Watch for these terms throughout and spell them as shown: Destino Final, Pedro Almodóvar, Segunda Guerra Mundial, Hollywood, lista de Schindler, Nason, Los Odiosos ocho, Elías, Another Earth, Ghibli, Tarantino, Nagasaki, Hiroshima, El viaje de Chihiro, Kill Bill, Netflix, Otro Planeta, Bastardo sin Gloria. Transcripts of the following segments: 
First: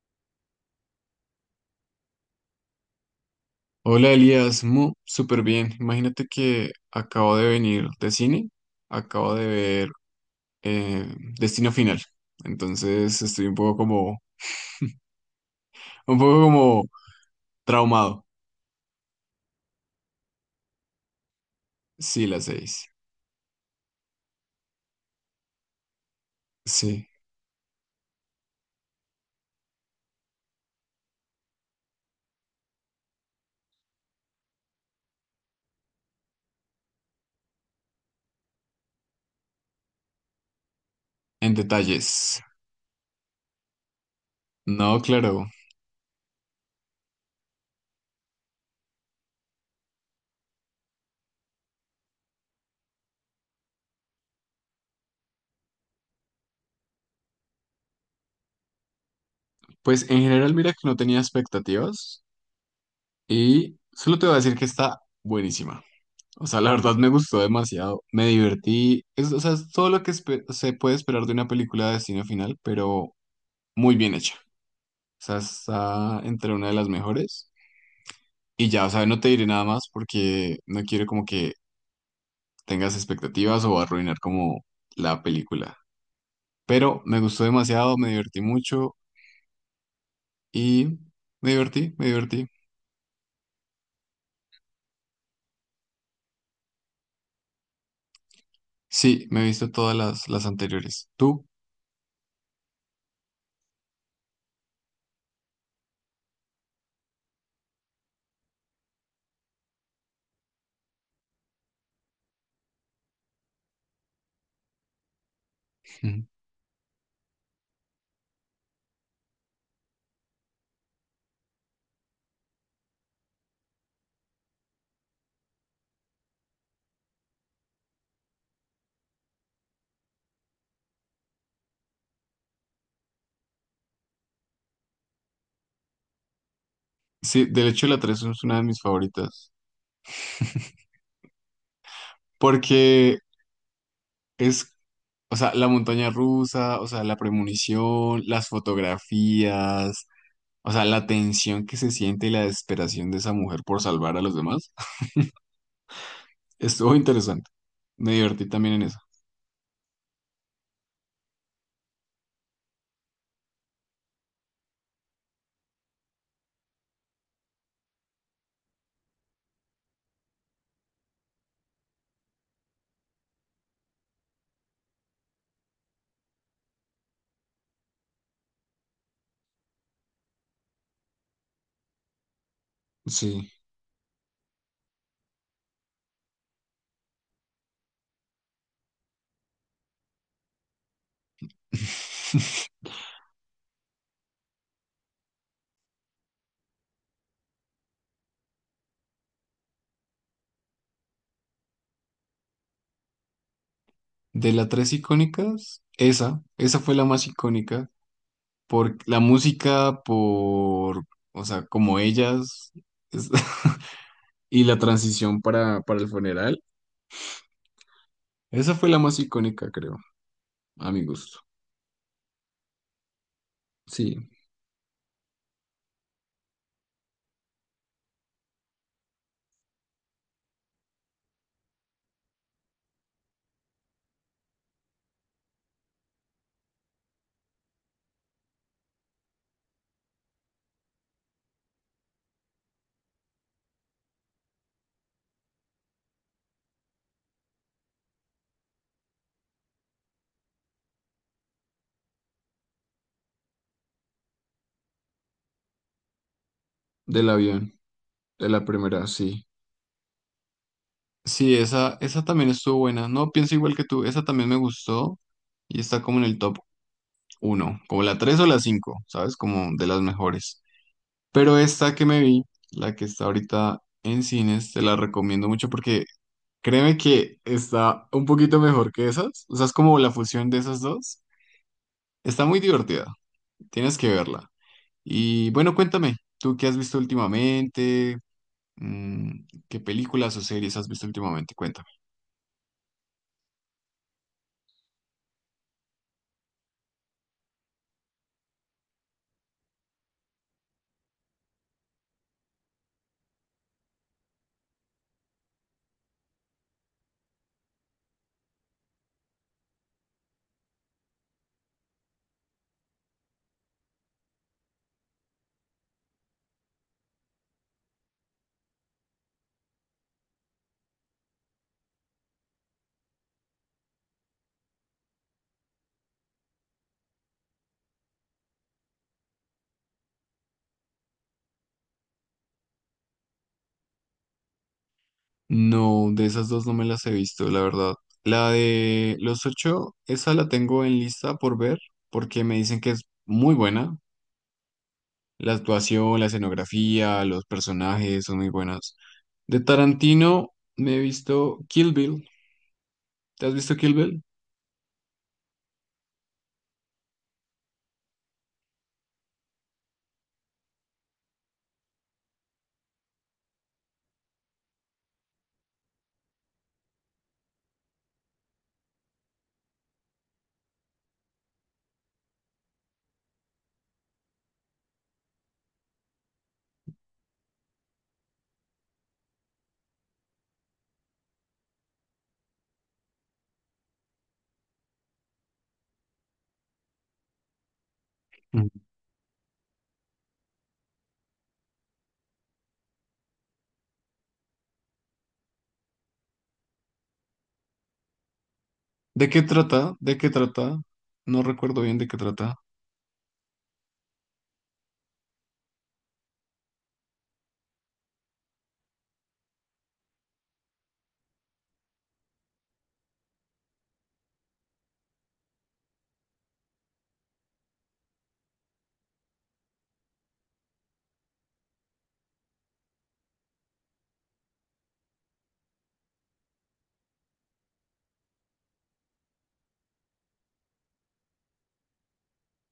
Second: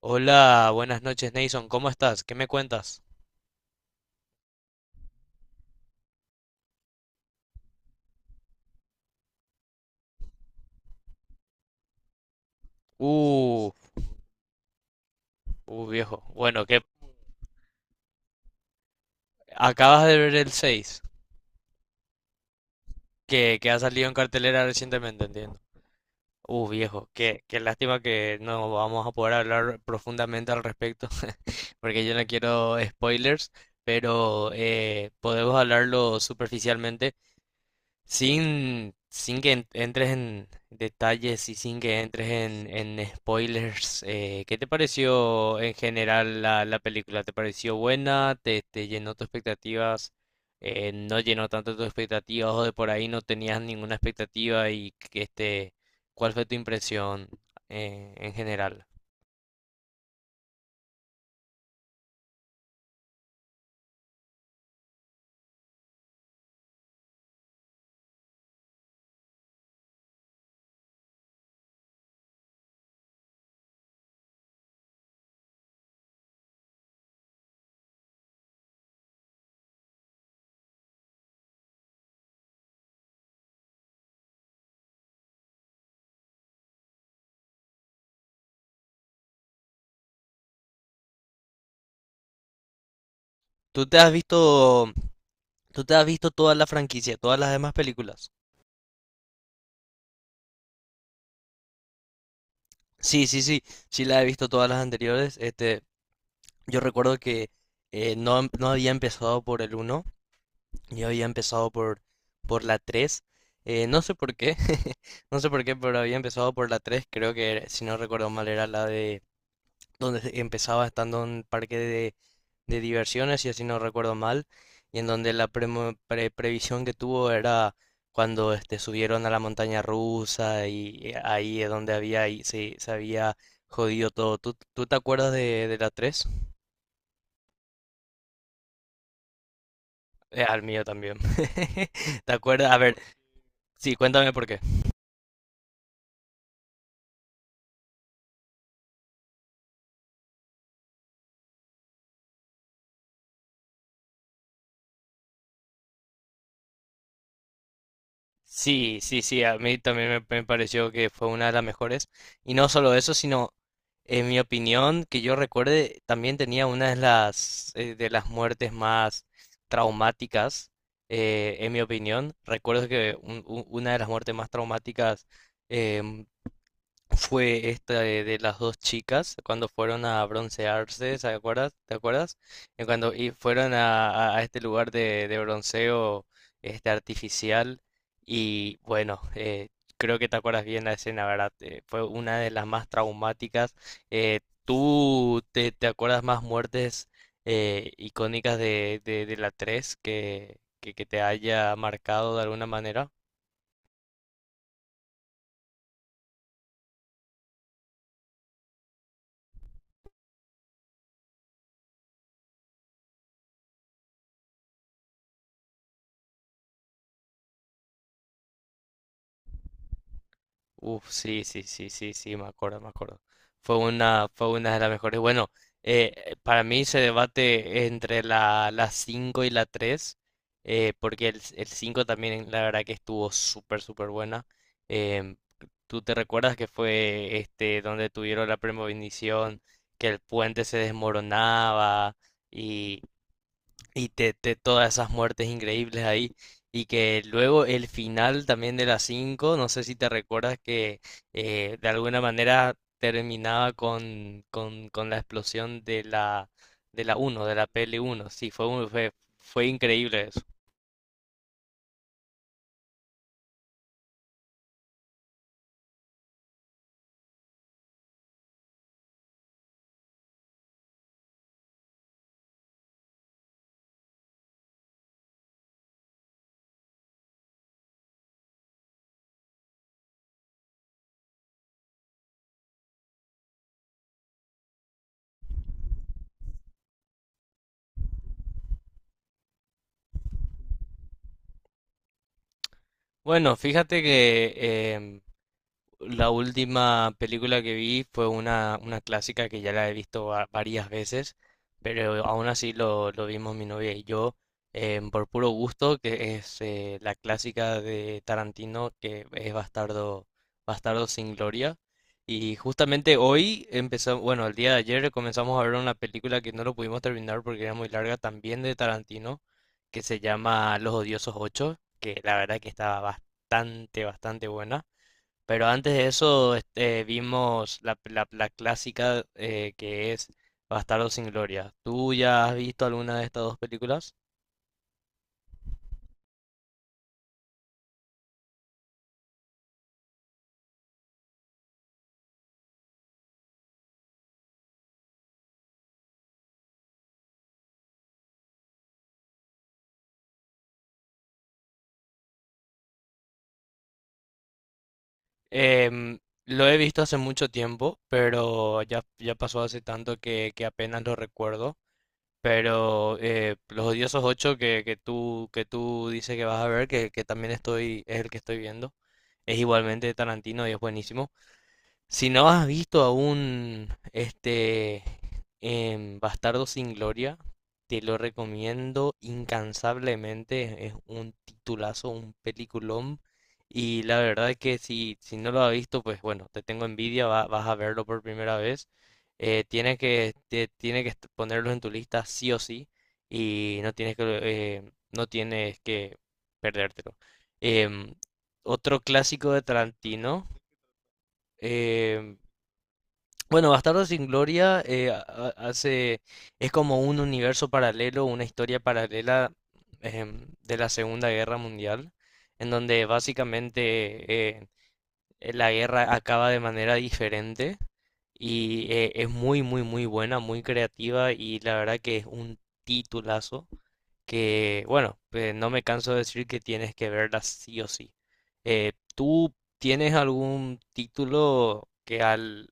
Hola, buenas noches, Nason. ¿Cómo estás? ¿Qué me cuentas? Hola Elías, súper bien. Imagínate que acabo de venir de cine, acabo de ver eh, Destino Final. Entonces estoy Uh, un viejo. poco Bueno, que como traumado. acabas de ver el 6, Sí, las seis. que ha salido en cartelera recientemente, entiendo. Viejo, Sí, qué lástima que no vamos a poder hablar profundamente al respecto, porque yo no quiero spoilers, pero podemos hablarlo superficialmente. Sin que entres en detalles en y sin que entres detalles. En spoilers, ¿qué te No, claro. pareció en general la película? ¿Te pareció buena? ¿Te llenó tus expectativas? ¿No llenó tanto tus expectativas o de por ahí no tenías ninguna expectativa? Y que este, ¿cuál fue tu impresión en general? Pues en general mira que no tenía expectativas y solo te voy a decir que está buenísima. O sea, la verdad me gustó demasiado, me divertí. O sea, es todo lo que se puede esperar de una película de Destino Final, pero muy bien hecha. O sea, está entre una de las mejores. Y ya, o sea, no te diré nada más porque no quiero como que tengas expectativas o arruinar como la película. Pero me gustó demasiado, me divertí mucho y me divertí. ¿Tú te has visto, ¿tú te has visto toda la franquicia, todas las demás películas? Sí, me he visto todas las anteriores. ¿Tú? Sí, sí, sí, sí la he visto todas las anteriores. Este, yo recuerdo que no había empezado por el uno, yo había empezado por la 3. No sé por qué, no sé por qué, pero había Ujú. empezado por la 3. Creo que, si no recuerdo mal, era la de donde empezaba estando en un parque de diversiones, y así no recuerdo mal. Y en donde la previsión que tuvo era cuando este, subieron a la montaña rusa y ahí es donde había, y se había jodido todo. ¿Tú te acuerdas de la 3? Sí, del hecho la 3 es una de mis favoritas. Al mío también. ¿Te acuerdas? A ver, Porque sí, cuéntame por qué. es, o sea, la montaña rusa, o sea, la premonición, las fotografías. O sea, la tensión que se siente y la desesperación de esa mujer por salvar a los demás. Estuvo interesante. Me divertí también en eso. Sí, sí, sí, a mí también me pareció que fue una de las mejores. Y no solo eso, sino, en mi opinión, que yo recuerde, también tenía una de las muertes más traumáticas, en mi opinión. Recuerdo que una de las muertes más traumáticas, em, fue esta de las dos chicas cuando fueron a broncearse, ¿se acuerdas? ¿Te acuerdas? Cuando y Sí. fueron a este lugar de bronceo este artificial y bueno, creo que te acuerdas bien la escena, ¿verdad? Fue una de las más traumáticas. Eh, ¿Tú te acuerdas más muertes icónicas de la 3 que te haya marcado de alguna manera? De las tres icónicas, esa fue la más icónica. Por la música, por, o sea, como ellas, es- y la transición para el funeral. Esa fue la más icónica, creo, a mi Uf, gusto. sí, sí, sí, sí, sí, me acuerdo, me acuerdo. Sí, Fue una de las mejores. Bueno, para mí se debate entre la, la 5 y la 3 porque el 5 también la verdad que estuvo súper, súper buena. Em, ¿Tú te recuerdas que fue este donde tuvieron la premonición, que el puente se desmoronaba y todas esas muertes increíbles ahí? Y que luego el final también de la cinco, no sé si te recuerdas que de alguna manera terminaba con la explosión de la del uno de la avión, pl uno. de Sí, la primera, sí. fue increíble eso. Sí, esa también estuvo buena. No, pienso igual que tú. Esa también me gustó y está como en el top uno, como la 3 o la 5, ¿sabes? Como de las mejores. Pero esta que me vi, la que está ahorita en cines, te la recomiendo mucho porque créeme que está un poquito mejor que esas. O sea, es como la fusión de esas dos. Está muy divertida. Tienes que verla. Y bueno, cuéntame, ¿tú qué has visto últimamente? ¿Qué películas o series has visto últimamente? Cuéntame. Bueno, fíjate que la última película que vi fue una clásica que ya la he visto varias veces, pero aún así lo vimos mi novia y yo por puro gusto, que es la clásica de Tarantino que es Bastardo sin Gloria. Y justamente hoy empezamos, bueno, el día de ayer comenzamos a ver una película que no lo pudimos terminar porque era muy larga, también de Tarantino, que se llama Los Odiosos Ocho, que la verdad que estaba bastante, bastante buena. Pero antes de eso este, vimos la clásica que es Bastardos sin Gloria. ¿Tú ya has visto alguna de estas dos películas? No, de esas dos no me las he visto, la verdad. La de Los Ocho, esa la tengo en lista por ver, porque me dicen que es muy buena. La actuación, la escenografía, los personajes son muy buenas. De Tarantino me he visto Kill Bill. ¿Te has visto Kill Bill? Em, lo he visto hace mucho tiempo, pero ya, ya pasó hace tanto que apenas lo recuerdo. Pero Los Odiosos Ocho que, que tú dices que vas a ver, que también estoy, es el que estoy viendo, es igualmente de Tarantino y es buenísimo. Si no has visto aún este Bastardo sin Gloria, te lo recomiendo incansablemente. Es un titulazo, un peliculón. Y la verdad es que si, si no lo has visto, pues bueno, te tengo envidia, vas a verlo por primera Mm. vez. Tienes que, tiene que ponerlo en tu lista sí o sí. Y no tienes que, no tienes que perdértelo. Em, Otro ¿De qué clásico de trata? ¿De qué Tarantino. trata? No recuerdo bien de qué em, trata. bueno, Bastardo sin Gloria es como un universo paralelo, una historia paralela de la Segunda Guerra Mundial, en donde básicamente la guerra acaba de manera diferente y es muy, muy, muy buena, muy creativa y la verdad que es un titulazo que, bueno, pues, no me canso de decir que tienes que verla sí o sí. ¿Tú tienes algún título que al,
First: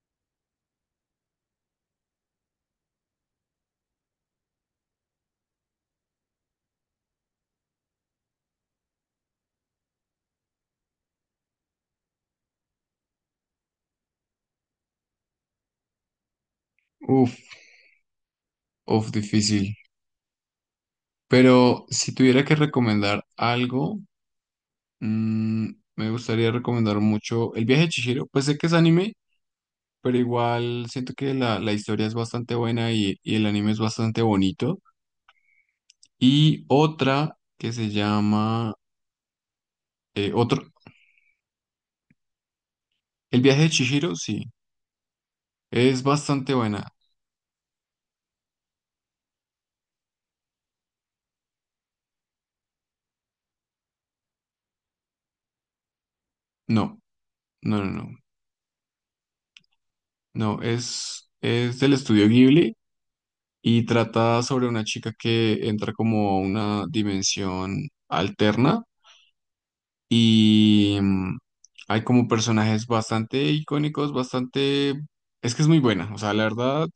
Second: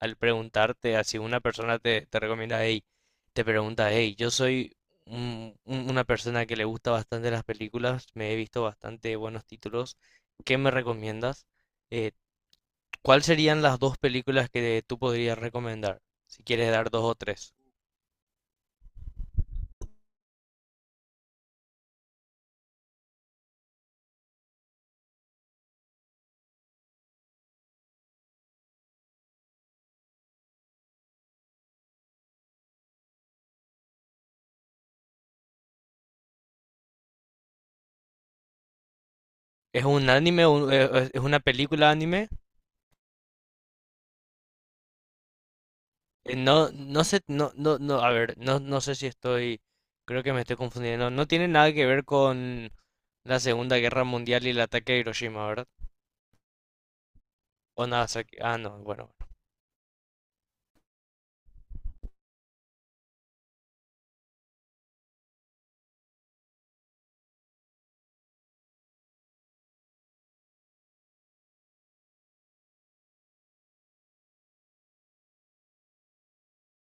al preguntarte, así una persona te recomienda, hey, te pregunta, hey, yo soy una persona que le gusta bastante las películas, me he visto bastante buenos títulos, ¿qué me recomiendas? Eh, ¿Cuáles serían las dos películas que tú podrías recomendar? Si quieres dar dos o Uf, tres. uf, difícil. Pero si tuviera que recomendar algo, mm, me gustaría recomendar mucho El viaje de Chihiro. Pues sé que es anime, pero igual siento que la historia es bastante buena y el anime es bastante bonito. Y otra que se llama, ¿Es un eh, anime? otro, ¿Es una película anime? El viaje de Chihiro, sí, es bastante No, buena. no sé, no, no, no, a ver, no, no sé si estoy, creo que me estoy confundiendo. No tiene nada que ver con la Segunda Guerra Mundial y el ataque a Hiroshima, ¿verdad? No, no, O no, no, Nagasaki. Ah, no, bueno. no, es del estudio Ghibli y trata sobre una chica que entra como a una dimensión alterna y hay como personajes bastante icónicos, bastante. Es que es muy buena, o sea, la verdad.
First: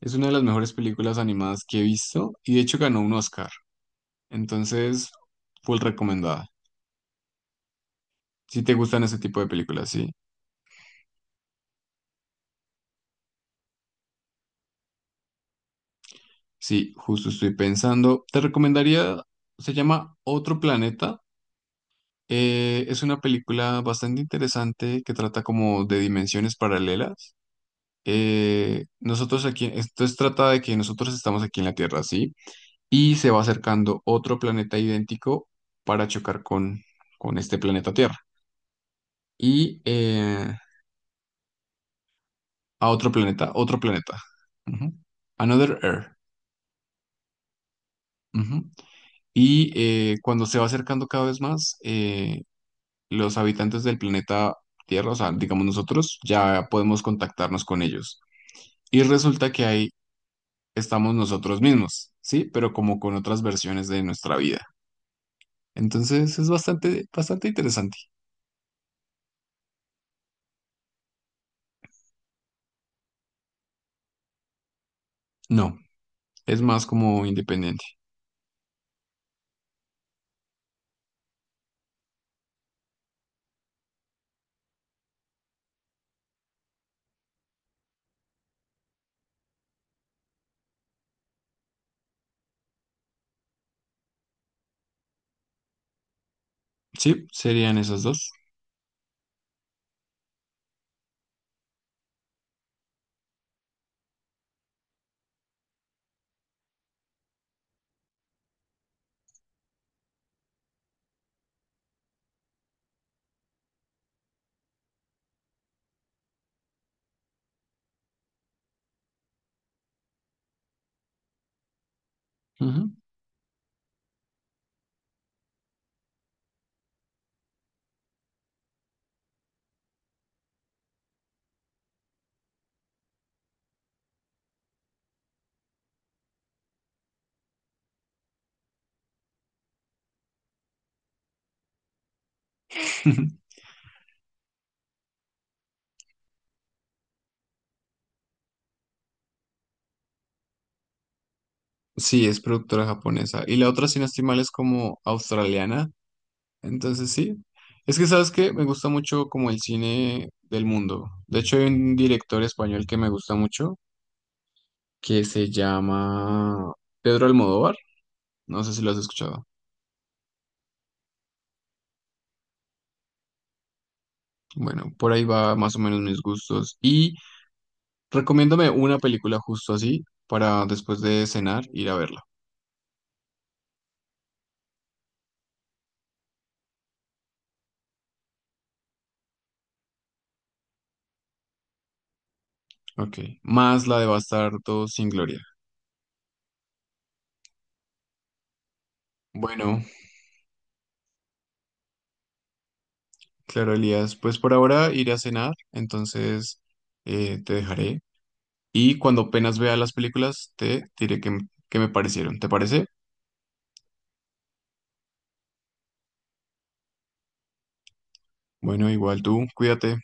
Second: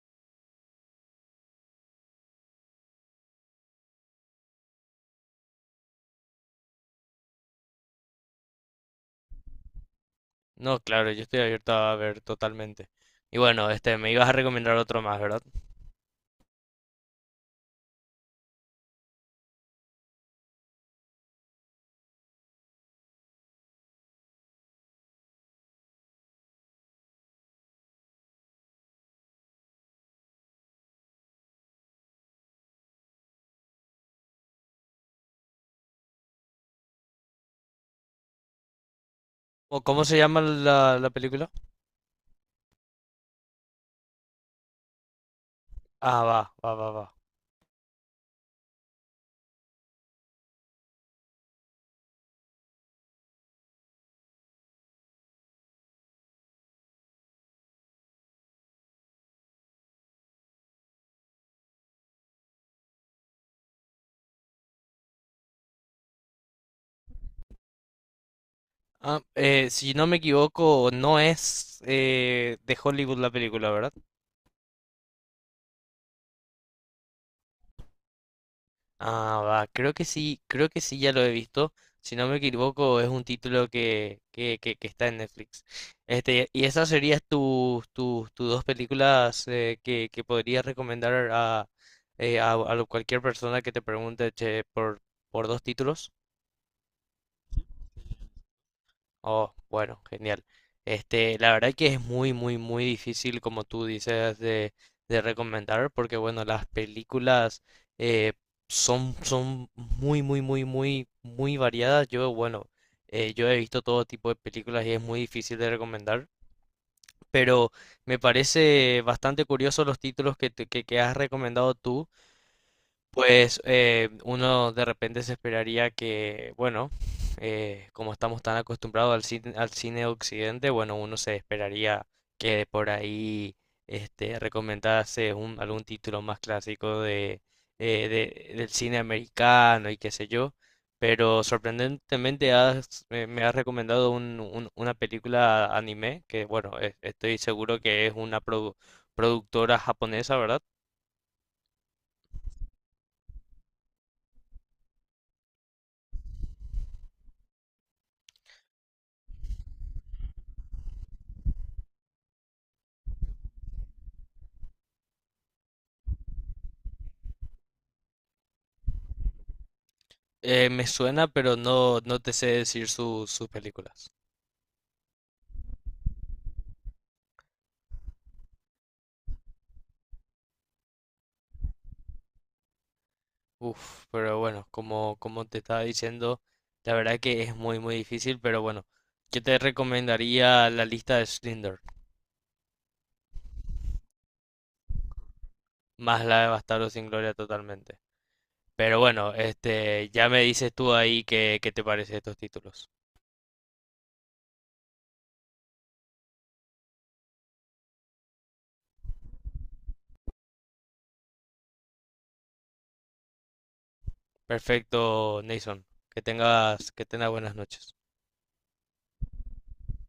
Es una de las mejores películas animadas que he visto y de hecho ganó un Oscar. Entonces, full recomendada. Si te gustan ese tipo de películas, sí. No, claro, yo estoy abierto a ver totalmente. Y bueno, este, me ibas a recomendar otro más, ¿verdad? Sí, justo estoy pensando. Te recomendaría, se llama Otro Planeta. Es una película bastante interesante que trata como de dimensiones paralelas. Nosotros aquí, trata de que nosotros estamos aquí en la Tierra, sí, y se va acercando otro planeta idéntico para chocar con este planeta Tierra. Y ¿O cómo se llama eh, la película? A otro planeta, otro planeta. Ujú. Another Earth. Ah, va, va, va, va. Ujú. Cuando se va acercando cada vez más, los habitantes del planeta Tierra, o sea, digamos nosotros, ya podemos contactarnos con ellos. Y resulta que ahí estamos nosotros mismos, ¿sí? Pero como con otras versiones de nuestra vida. Entonces es bastante, bastante interesante. Ah, si no me equivoco, no es de Hollywood la película, ¿verdad? No, es más como independiente. Ah, va, creo que sí, ya lo he visto. Si no me equivoco, es un título que está en Netflix. Este, y esas serían tus dos películas que podrías recomendar a, a cualquier persona que te pregunte, che, por dos títulos. Sí, serían esas dos. Oh, bueno, genial. Este, la verdad que es muy, muy, muy difícil, como tú dices, de recomendar, porque bueno, las películas eh, son, son muy, muy, muy, muy, muy variadas. Yo, bueno, yo he visto todo tipo de películas y es muy difícil de recomendar, pero me parece bastante curioso los títulos que, que has recomendado tú. Ujú. Pues uno de repente se esperaría que, bueno, como estamos tan acostumbrados al cine de Occidente, bueno, uno se esperaría que por ahí este, recomendase un, algún título más clásico de, del cine americano y qué sé yo, pero sorprendentemente me has recomendado una película anime que, bueno, estoy seguro que es una productora japonesa, ¿verdad? Sí, es productora japonesa. Y la otra, si no estoy mal, es como australiana. Entonces sí, es que sabes que me gusta mucho como el cine del mundo. De hecho, hay un director español que me gusta mucho, que se llama Pedro Almodóvar. No sé si lo has escuchado. Me suena, pero no, no te sé decir sus películas. Bueno, por ahí va más o menos mis gustos. Y recomiéndame una película justo así para después de cenar ir a verla. Uf, pero bueno, como, como te estaba diciendo, la verdad que es muy, muy difícil, pero bueno, yo te recomendaría La Lista de Schindler, Ok, más la de Bastardo sin Gloria. más la de Bastardos sin Gloria totalmente. Pero bueno, Bueno, este, ya me dices tú ahí qué, qué te parece estos títulos. claro, Elías, pues por ahora iré a cenar, entonces te dejaré. Y cuando apenas vea las películas, te diré qué me parecieron. ¿Te parece? Perfecto, Nason. Que tengas buenas noches. Bueno, igual tú, cuídate.